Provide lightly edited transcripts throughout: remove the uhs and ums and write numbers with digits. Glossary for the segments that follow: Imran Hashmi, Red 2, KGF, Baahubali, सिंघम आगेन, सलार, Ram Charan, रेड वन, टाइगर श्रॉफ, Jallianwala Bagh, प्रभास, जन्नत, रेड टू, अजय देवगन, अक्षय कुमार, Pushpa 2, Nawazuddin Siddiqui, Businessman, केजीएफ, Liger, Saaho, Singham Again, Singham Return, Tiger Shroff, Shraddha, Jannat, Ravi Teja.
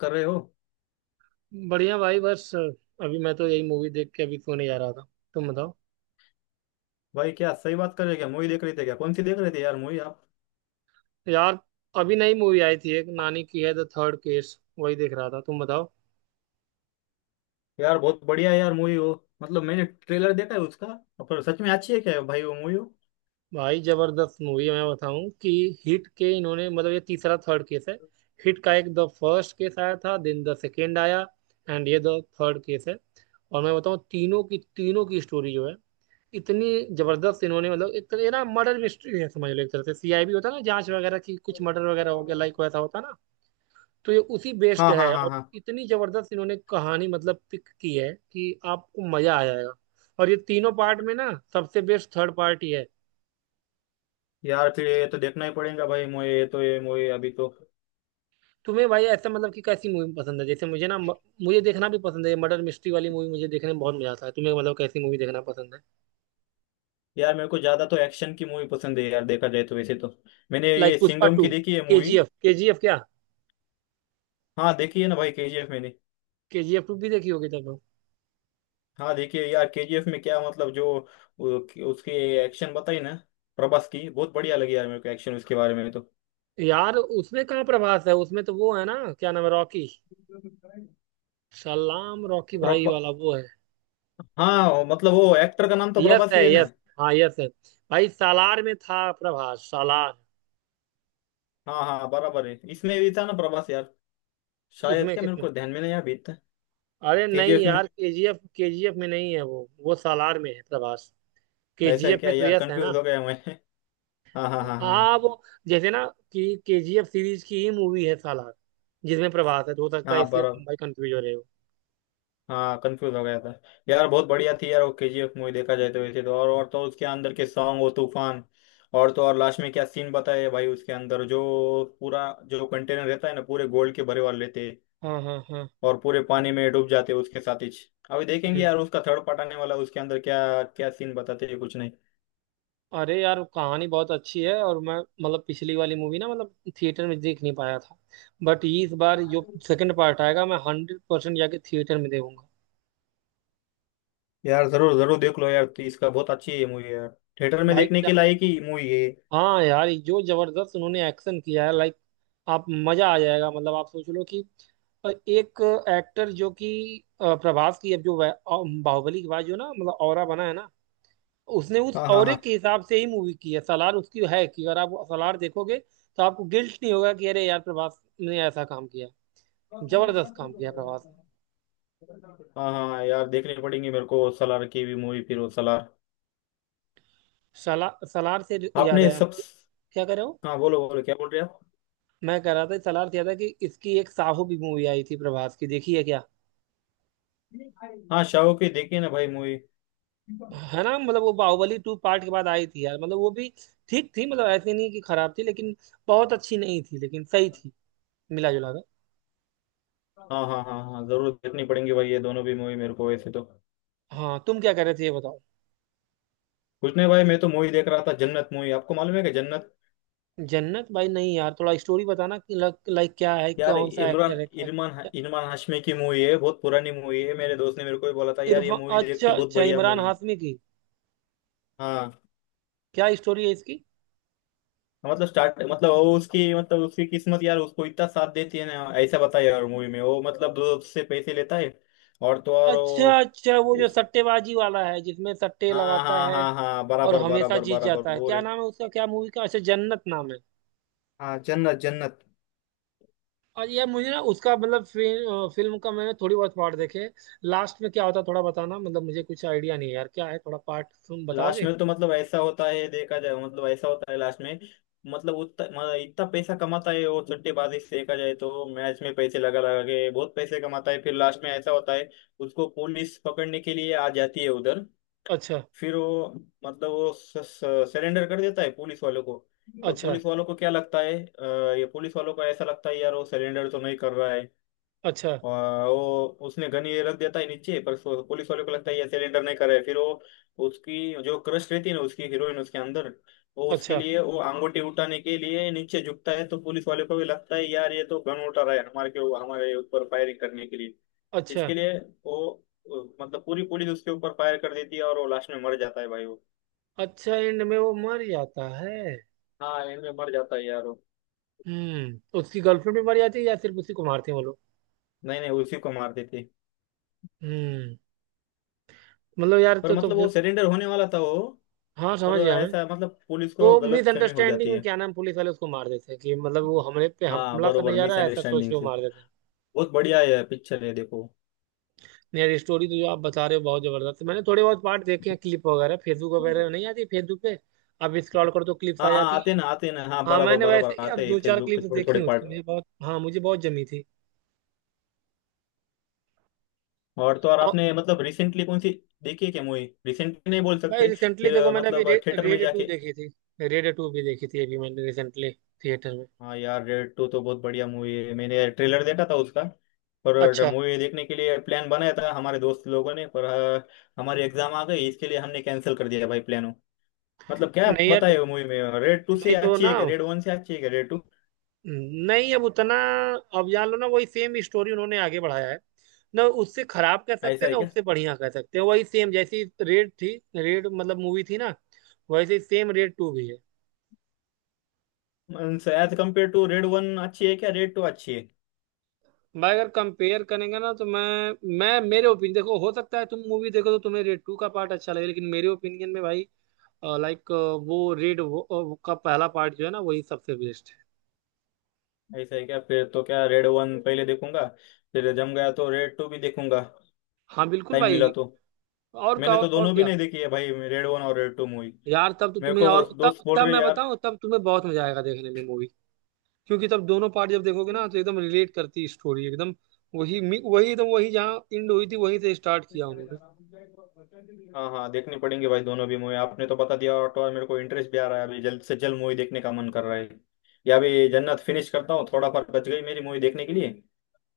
कर रहे हो। बढ़िया भाई। बस अभी मैं तो यही मूवी देख के अभी सोने जा रहा था। तुम बताओ। भाई क्या सही बात कर रहे हो, क्या मूवी देख रहे थे, क्या कौन सी देख रहे थे यार मूवी आप। यार अभी नई मूवी आई थी एक नानी की है, द थर्ड केस, वही देख रहा था। तुम बताओ। यार बहुत बढ़िया है यार मूवी वो। मतलब मैंने ट्रेलर देखा है उसका। पर सच में अच्छी है क्या भाई वो मूवी वो। भाई जबरदस्त मूवी है। मैं बताऊं कि हिट के इन्होंने मतलब ये तीसरा थर्ड केस है। हिट का एक द फर्स्ट केस आया था, देन द सेकेंड आया, एंड ये द थर्ड केस है। और मैं बताऊं, तीनों की स्टोरी जो है इतनी जबरदस्त इन्होंने मतलब, एक तरह ये ना मर्डर मिस्ट्री है समझ लो। एक तरह से सीआईबी होता है ना, जांच वगैरह की, कुछ मर्डर वगैरह हो गया, लाइक वैसा होता है ना। तो ये उसी बेस्ड हाँ हाँ है। हाँ और हाँ। इतनी जबरदस्त इन्होंने कहानी मतलब पिक की है कि आपको मजा आ जाएगा। और ये तीनों पार्ट में ना सबसे बेस्ट थर्ड पार्ट ही है। यार फिर ये तो देखना ही पड़ेगा भाई मूवी, ये तो ये मूवी अभी तो। तुम्हें भाई ऐसा मतलब कि कैसी मूवी पसंद है? जैसे मुझे देखना भी पसंद है मर्डर मिस्ट्री वाली मूवी। मुझे देखने में बहुत मजा आता है। तुम्हें मतलब कैसी मूवी देखना पसंद है? यार मेरे को ज्यादा तो एक्शन की मूवी पसंद है यार, देखा जाए तो वैसे तो मैंने लाइक ये पुष्पा सिंघम टू, की देखी है के movie. G F. K G F क्या, हाँ देखी है ना भाई केजीएफ मैंने। के जी एफ टू भी देखी होगी तब तो। हाँ देखिए यार केजीएफ में क्या, मतलब जो उसके एक्शन बताई ना, प्रभास की बहुत बढ़िया लगी यार मेरे को, एक्शन उसके बारे में तो। यार उसमें कहाँ प्रभास है? उसमें तो वो है ना, क्या नाम है, रॉकी, सलाम रॉकी भाई प्रभा वाला वो है। हाँ मतलब वो एक्टर का नाम तो यस प्रभास है, ही है यस। ना। हाँ यस है। भाई सालार में था प्रभास, सालार। हाँ हाँ बराबर है, इसमें भी था ना प्रभास यार शायद, किसमें क्या मेरे किसमें? को ध्यान में नहीं आ बीत। अरे नहीं केजीएफ में यार, केजीएफ, केजीएफ में नहीं है वो सालार में है प्रभास। ऐसा है केजीएफ क्या में तो यार, यस है ना। कंफ्यूज हो गया मैं। हाँ हाँ हाँ हाँ हाँ हाँ। वो, जैसे ना, कि केजीएफ सीरीज की ही मूवी है सालार, जिसमें प्रभास है, तो हो सकता है हाँ इसलिए बराबर। तुम भाई कंफ्यूज हो रहे हो। हाँ कंफ्यूज हो गया था। यार बहुत बढ़िया थी यार वो केजीएफ मूवी, देखा जाए तो वैसे तो। और तो उसके अंदर के सॉन्ग, वो तूफान। और तो और लास्ट में क्या सीन बताया है भाई उसके अंदर, जो पूरा जो कंटेनर रहता है ना पूरे गोल्ड के भरे वाले लेते हैं, हाँ, हाँ, हाँ। और पूरे पानी में डूब जाते उसके साथ ही। अभी देखेंगे हम्म। यार उसका थर्ड पार्ट आने वाला, उसके अंदर क्या क्या सीन बताते हैं कुछ नहीं। अरे यार कहानी बहुत अच्छी है और मैं मतलब पिछली वाली मूवी ना मतलब थिएटर में देख नहीं पाया था, बट इस बार जो सेकंड पार्ट आएगा मैं हंड्रेड परसेंट जाके थिएटर में देखूंगा। यार जरूर जरूर देख लो यार तो, इसका बहुत अच्छी है मूवी यार, थिएटर में भाई देखने क्या के ही- लायक ही मूवी है। हाँ यार ये जो जबरदस्त उन्होंने एक्शन किया है, लाइक आप मजा आ जाएगा। मतलब आप सोच लो कि एक एक्टर जो कि प्रभास की अब जो बाहुबली के बाद जो ना मतलब ऑरा बना है ना, उसने उस हाँ हाँ ऑरे हाँ के हिसाब से ही मूवी की है। सालार उसकी है कि अगर आप सालार देखोगे तो आपको गिल्ट नहीं होगा कि अरे यार प्रभास ने ऐसा काम किया। जबरदस्त काम किया प्रभास ने। हाँ हाँ। यार देखनी पड़ेंगी मेरे को सलार की भी मूवी, फिर वो सलार सालार से याद आपने आया सब। मुझे। क्या कह रहे हो? हाँ बोलो बोलो क्या बोल रहे आप। मैं कह रहा था सालार से याद है कि इसकी एक साहू भी मूवी आई थी प्रभास की, देखी है क्या? हाँ शाहो की देखी ना भाई मूवी। है ना, मतलब वो बाहुबली टू पार्ट के बाद आई थी यार, मतलब वो भी ठीक थी। मतलब ऐसी नहीं कि खराब थी, लेकिन बहुत अच्छी नहीं थी, लेकिन सही थी, मिला जुला कर। हाँ हाँ हाँ हाँ जरूर देखनी पड़ेंगी भाई ये दोनों भी मूवी मेरे को वैसे तो। हाँ तुम क्या कह रहे थे ये बताओ। कुछ नहीं भाई मैं तो मूवी देख रहा था जन्नत मूवी, आपको मालूम है कि जन्नत। जन्नत, भाई नहीं यार थोड़ा स्टोरी बताना कि लाइक क्या है, यार कौन सा इमरान, एक्टर है क्या। इरमान इरमान हाशमी की मूवी है, बहुत पुरानी मूवी है। मेरे दोस्त ने मेरे को भी बोला था यार ये इरफान, मूवी देख अच्छा तू, बहुत अच्छा, बढ़िया इमरान मूवी। हाशमी की। हाँ क्या स्टोरी है इसकी? मतलब स्टार्ट, मतलब वो उसकी, मतलब उसकी किस्मत यार उसको इतना साथ देती है ना। ऐसा बताया यार मूवी में, वो मतलब दोस्त से पैसे लेता है और तो और अच्छा वो अच्छा, वो जो उस। सट्टेबाजी वाला है जिसमें सट्टे हाँ लगाता हाँ है हाँ हाँ और बराबर हमेशा बराबर जीत बराबर जाता है। वो क्या रे। नाम है उसका, क्या मूवी का? अच्छा, जन्नत नाम है। हाँ जन्नत जन्नत। और यार मुझे ना उसका मतलब फिल्म फिल्म का मैंने थोड़ी बहुत पार्ट देखे। लास्ट में क्या होता है थोड़ा बताना, मतलब मुझे कुछ आइडिया नहीं है यार क्या है, थोड़ा पार्ट तुम लास्ट बताओगे। में तो मतलब ऐसा होता है, देखा जाए मतलब ऐसा होता है लास्ट में, मतलब उतना मतलब इतना पैसा कमाता है वो सट्टेबाजी से, देखा जाए तो मैच में पैसे लगा लगा के बहुत पैसे कमाता है। फिर लास्ट में ऐसा होता है, उसको पुलिस पकड़ने के लिए आ जाती है उधर। अच्छा, फिर वो मतलब वो सरेंडर कर देता है पुलिस वालों को। और अच्छा, पुलिस वालों को क्या लगता है ये, पुलिस वालों को ऐसा लगता है यार वो सरेंडर तो नहीं कर रहा है। अच्छा, आ, वो उसने गन ये रख देता है नीचे, पर पुलिस वाले को लगता है ये सिलेंडर नहीं कर रहा है। फिर वो, उसकी जो क्रश रहती है ना उसकी हीरोइन उसके अंदर, वो उसके अच्छा। लिए वो अंगूठी उठाने के लिए नीचे झुकता है, तो पुलिस वाले को भी लगता है यार ये तो गन उठा रहा है हमारे के हमारे ऊपर फायरिंग करने के लिए, अच्छा, इसके लिए वो मतलब पूरी पुलिस उसके ऊपर फायर कर देती है और वो लास्ट में मर जाता है भाई वो। अच्छा, एंड में वो मर जाता है। हाँ एंड में मर जाता है यार वो। हम्म। उसकी गर्लफ्रेंड भी मर जाती है या सिर्फ उसी को मारते हैं वो लोग? नहीं नहीं उसी को मार देती। हम्म। मतलब यार पर तो मतलब वो फिर, सरेंडर होने वाला था वो, हाँ समझ पर गया मैं। ऐसा मतलब पुलिस को वो गलत फहमी हो मिसअंडरस्टैंडिंग जाती में है। क्या नाम, पुलिस वाले उसको मार देते हैं कि मतलब वो हमले पे हाँ हमला करने बरोबर जा रहा है, ऐसा सोच मिसअंडरस्टैंडिंग के वो से, मार देते हैं। बहुत बढ़िया है पिक्चर है देखो। नहीं यार ये स्टोरी तो जो आप बता रहे हो बहुत जबरदस्त है। मैंने थोड़े बहुत पार्ट देखे हैं क्लिप वगैरह, फेसबुक वगैरह नहीं आती फेसबुक पे, आप स्क्रॉल करो तो क्लिप्स हाँ आ हाँ जाती आते है। ना आते ना, हाँ हाँ बराबर मैंने बराबर वैसे यार आते हैं दो चार फेसबुक पे क्लिप्स थोड़े देखी थोड़े हैं पार्ट। उसकी, मुझे बहुत, हाँ मुझे बहुत जमी थी। और तो और और आपने मतलब रिसेंटली कौन सी देखी है क्या मूवी, रिसेंटली नहीं बोल भाई सकते रिसेंटली फिर देखो मैंने अभी मतलब थिएटर में रेड टू जाके। देखी थी। रेड टू भी देखी थी अभी मैंने रिसेंटली, थिएटर में। हाँ यार रेड टू तो बहुत बढ़िया मूवी है, मैंने ट्रेलर देखा था उसका। पर अच्छा। मूवी देखने के लिए प्लान बनाया था हमारे दोस्त लोगों ने, पर हमारी एग्जाम आ गई, इसके लिए हमने कैंसिल कर दिया भाई प्लान। मतलब क्या नहीं यार तो, बताए मूवी में, रेड टू से नहीं तो अच्छी ना है क्या, रेड वन से अच्छी है क्या रेड टू। नहीं अब उतना अब जान लो ना वही सेम स्टोरी उन्होंने आगे बढ़ाया है। ना उससे खराब कह सकते ऐसा हैं है ना क्या, उससे बढ़िया कह सकते हैं, वही सेम जैसी रेड थी। रेड मतलब मूवी थी ना, वैसे सेम रेड टू भी है। As compare to रेड वन अच्छी है क्या, रेड टू अच्छी है। भाई अगर कंपेयर करेंगे ना, तो मैं मेरे ओपिनियन देखो, हो सकता है तुम मूवी देखो तो तुम्हें रेड टू का पार्ट अच्छा लगे, लेकिन मेरे ओपिनियन में भाई, लाइक वो रेड वो का पहला पार्ट जो है ना वही सबसे बेस्ट है। ऐसा है क्या, फिर तो क्या रेड वन पहले देखूंगा, फिर जम गया तो रेड टू भी देखूंगा, हाँ बिल्कुल टाइम मिला भाई। तो। और क्या मैंने तो और दोनों भी क्या नहीं देखी है भाई रेड वन और रेड टू मूवी, यार तब तो मेरे तुम्हें, को और दोस्त तब बोल तब रहे मैं यार। बताऊं तब तुम्हें बहुत मजा आएगा देखने में मूवी। क्योंकि तब दोनों पार्ट जब देखोगे ना तो एकदम रिलेट करती है स्टोरी, एकदम वही एकदम वही जहाँ एंड हुई थी वहीं से स्टार्ट किया उन्होंने। हाँ हाँ देखनी पड़ेंगे भाई दोनों भी मूवी, आपने तो बता दिया, और तो और मेरे को इंटरेस्ट भी आ रहा है, अभी जल्द से जल्द मूवी देखने का मन कर रहा है। या अभी जन्नत फिनिश करता हूँ, थोड़ा फर्क बच गई मेरी मूवी देखने के लिए।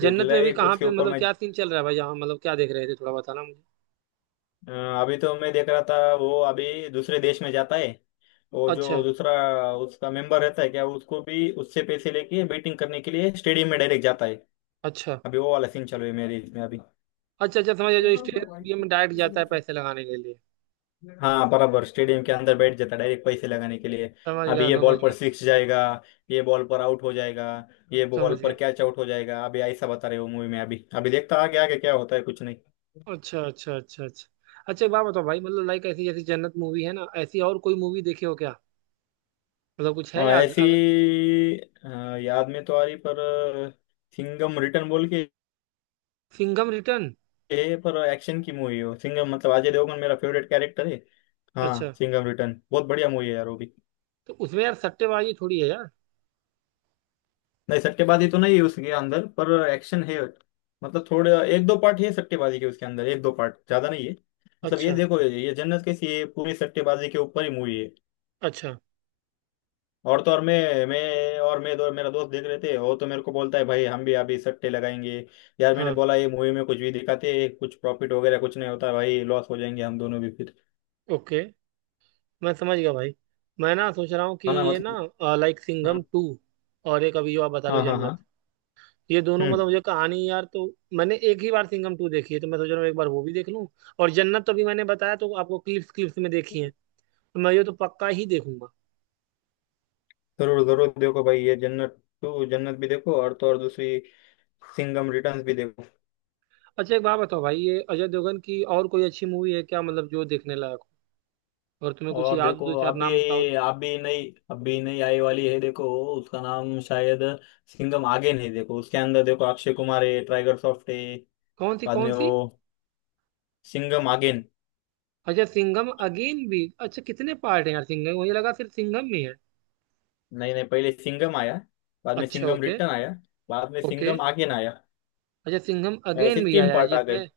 फिर जन्नत में भी लाइक कहाँ उसके पे ऊपर मतलब क्या सीन चल रहा है भाई यहाँ, मतलब क्या देख रहे थे थोड़ा बताना मुझे। अ, अभी तो मैं देख रहा था, वो अभी दूसरे देश में जाता है, वो जो अच्छा, दूसरा उसका मेंबर रहता है क्या, उसको भी उससे पैसे लेके बैटिंग करने के लिए स्टेडियम में डायरेक्ट जाता है। अच्छा, अभी वो वाला सीन चल रही है मेरे इसमें अभी। अच्छा, अच्छा समझ गया, जो स्टेडियम में डायरेक्ट जाता है पैसे लगाने के लिए। हाँ बराबर स्टेडियम के अंदर बैठ जाता है डायरेक्ट पैसे लगाने के लिए। समझ अभी गया, ये समझ बॉल पर गया, सिक्स जाएगा, ये बॉल पर आउट हो जाएगा, ये बॉल समझ पर गया। कैच आउट हो जाएगा, अभी ऐसा बता रहे हो मूवी में, अभी अभी देखता आगे आगे क्या होता है कुछ नहीं। अच्छा, अच्छा, अच्छा, अच्छा। अच्छा एक बात बताओ भाई, मतलब लाइक ऐसी जैसी जन्नत मूवी है ना ऐसी और कोई मूवी देखे हो क्या, मतलब कुछ है हाँ याद ऐसी अगर। अ, याद में तो आ रही, पर सिंघम रिटर्न बोल के सिंघम रिटर्न, है, पर एक्शन की मूवी है वो। सिंघम मतलब अजय देवगन मेरा फेवरेट कैरेक्टर है। अच्छा। हाँ सिंघम रिटर्न बहुत बढ़िया मूवी है यार वो भी। तो उसमें यार सट्टेबाजी थोड़ी है यार। नहीं सट्टेबाजी तो नहीं है उसके अंदर, पर एक्शन है। मतलब थोड़े एक दो पार्ट है सट्टेबाजी के उसके अंदर, एक दो पार्ट, ज्यादा नहीं है। मतलब ये अच्छा। देखो ये जन्नत कैसी है, पूरी सट्टेबाजी के ऊपर ही मूवी है। अच्छा। और तो और मैं दो मेरा दोस्त देख रहे थे, वो तो मेरे को बोलता है भाई हम भी अभी सट्टे लगाएंगे। यार मैंने हाँ, बोला ये मूवी में कुछ भी दिखाते हैं, कुछ प्रॉफिट वगैरह कुछ नहीं होता भाई, लॉस हो जाएंगे हम दोनों भी फिर। ओके, मैं समझ गया भाई। मैं ना सोच रहा हूँ कि है ना ये मतलब ना, लाइक सिंघम हाँ टू, और एक अभी जो आप बता रहे हाँ हो हाँ जन्नत, हाँ। ये दोनों हम्म मतलब मुझे कहानी यार तो। मैंने एक ही बार सिंघम टू देखी है तो मैं सोच रहा हूँ एक बार वो भी देख लूँ। और जन्नत तो अभी मैंने बताया तो आपको, क्लिप्स, क्लिप्स में देखी है, तो मैं ये तो पक्का ही देखूंगा। जरूर जरूर देखो भाई ये जन्नत टू जन्नत भी देखो, और तो और दूसरी सिंघम रिटर्न्स भी देखो। अच्छा एक बात बताओ भाई, ये अजय देवगन की और कोई अच्छी मूवी है क्या, मतलब जो देखने लायक हो और तुम्हें कुछ और याद हो, देखो दो चार अभी, नाम बताओ तो। अभी नई, अभी नई आई वाली है देखो, उसका नाम शायद सिंघम आगे नहीं, देखो उसके अंदर देखो अक्षय कुमार है, टाइगर श्रॉफ है। कौन सी बाद कौन में सी? वो सिंघम अगेन। अच्छा सिंघम अगेन भी, अच्छा कितने पार्ट है यार सिंघम, मुझे लगा सिर्फ सिंघम में है। नहीं नहीं पहले सिंघम आया, बाद में अच्छा, सिंघम ओके। रिटर्न आया, बाद में ओके। सिंघम आगेन आया, अच्छा सिंघम ऐसे अगेन भी तीन आया है पार्ट आ गए। जिसमें,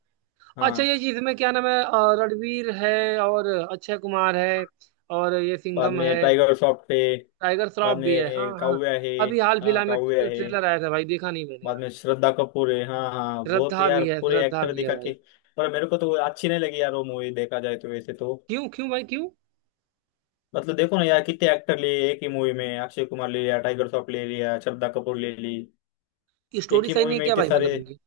हाँ अच्छा ये जिसमें क्या नाम है, रणवीर है और अक्षय कुमार है और ये बाद सिंघम में है। टाइगर श्रॉफ है, टाइगर बाद श्रॉफ भी है, हाँ में हाँ। काव्या है। अभी हाल हाँ फिलहाल में काव्या है, ट्रेलर आया था भाई, देखा नहीं मैंने बाद यार। में श्रद्धा कपूर है, हाँ हाँ बहुत श्रद्धा यार भी है, पूरे श्रद्धा एक्टर भी है दिखा के। भाई। पर मेरे को तो वो अच्छी नहीं लगी यार वो मूवी, देखा जाए तो वैसे तो। क्यों क्यों भाई क्यों? मतलब देखो ना यार कितने एक्टर लिए एक ही मूवी में, अक्षय कुमार ले लिया, टाइगर श्रॉफ ले लिया, श्रद्धा कपूर ले ली, एक स्टोरी ही सही मूवी नहीं है में क्या इतने भाई, मतलब सारे उनकी?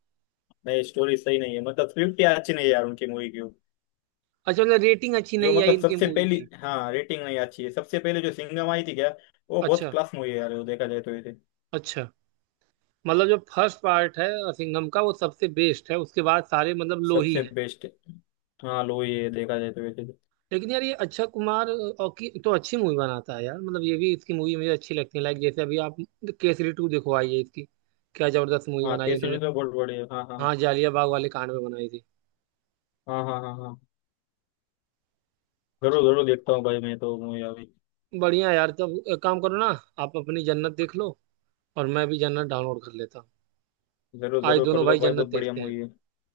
नए। स्टोरी सही नहीं है, मतलब स्क्रिप्ट ही अच्छी नहीं है यार उनकी मूवी की, अच्छा, मतलब रेटिंग अच्छी जो नहीं आई मतलब इनकी सबसे मूवी पहली। की। हाँ रेटिंग नहीं अच्छी है, सबसे पहले जो सिंघम आई थी क्या वो बहुत अच्छा, क्लास मूवी है यार वो, देखा जाए तो वैसे अच्छा, मतलब जो फर्स्ट पार्ट है सिंघम का वो सबसे बेस्ट है, उसके बाद सारे मतलब लो ही सबसे है। बेस्ट। हाँ लो ये देखा जाए तो वैसे तो। लेकिन यार ये अक्षय कुमार और की तो अच्छी मूवी बनाता है यार। मतलब ये भी इसकी मूवी मुझे अच्छी लगती है, लाइक जैसे अभी आप केसरी टू देखो, आई है इसकी, क्या जबरदस्त मूवी हाँ बनाई कैसे भी उन्होंने। तो बहुत बढ़िया, हाँ हाँ हाँ जालियाबाग वाले कांड में बनाई थी। हाँ हाँ हाँ। हाँ जरूर जरूर देखता हूँ भाई मैं तो मूवी अभी। बढ़िया यार, तब एक काम करो ना, आप अपनी जन्नत देख लो और मैं भी जन्नत डाउनलोड कर लेता हूँ। जरूर आज जरूर कर दोनों लो भाई भाई जन्नत बहुत बढ़िया देखते हैं, मूवी है।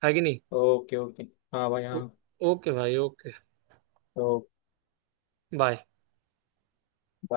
है कि नहीं। Okay okay. हाँ भाई ओ- हाँ। ओके भाई, ओके। ओके। बाय।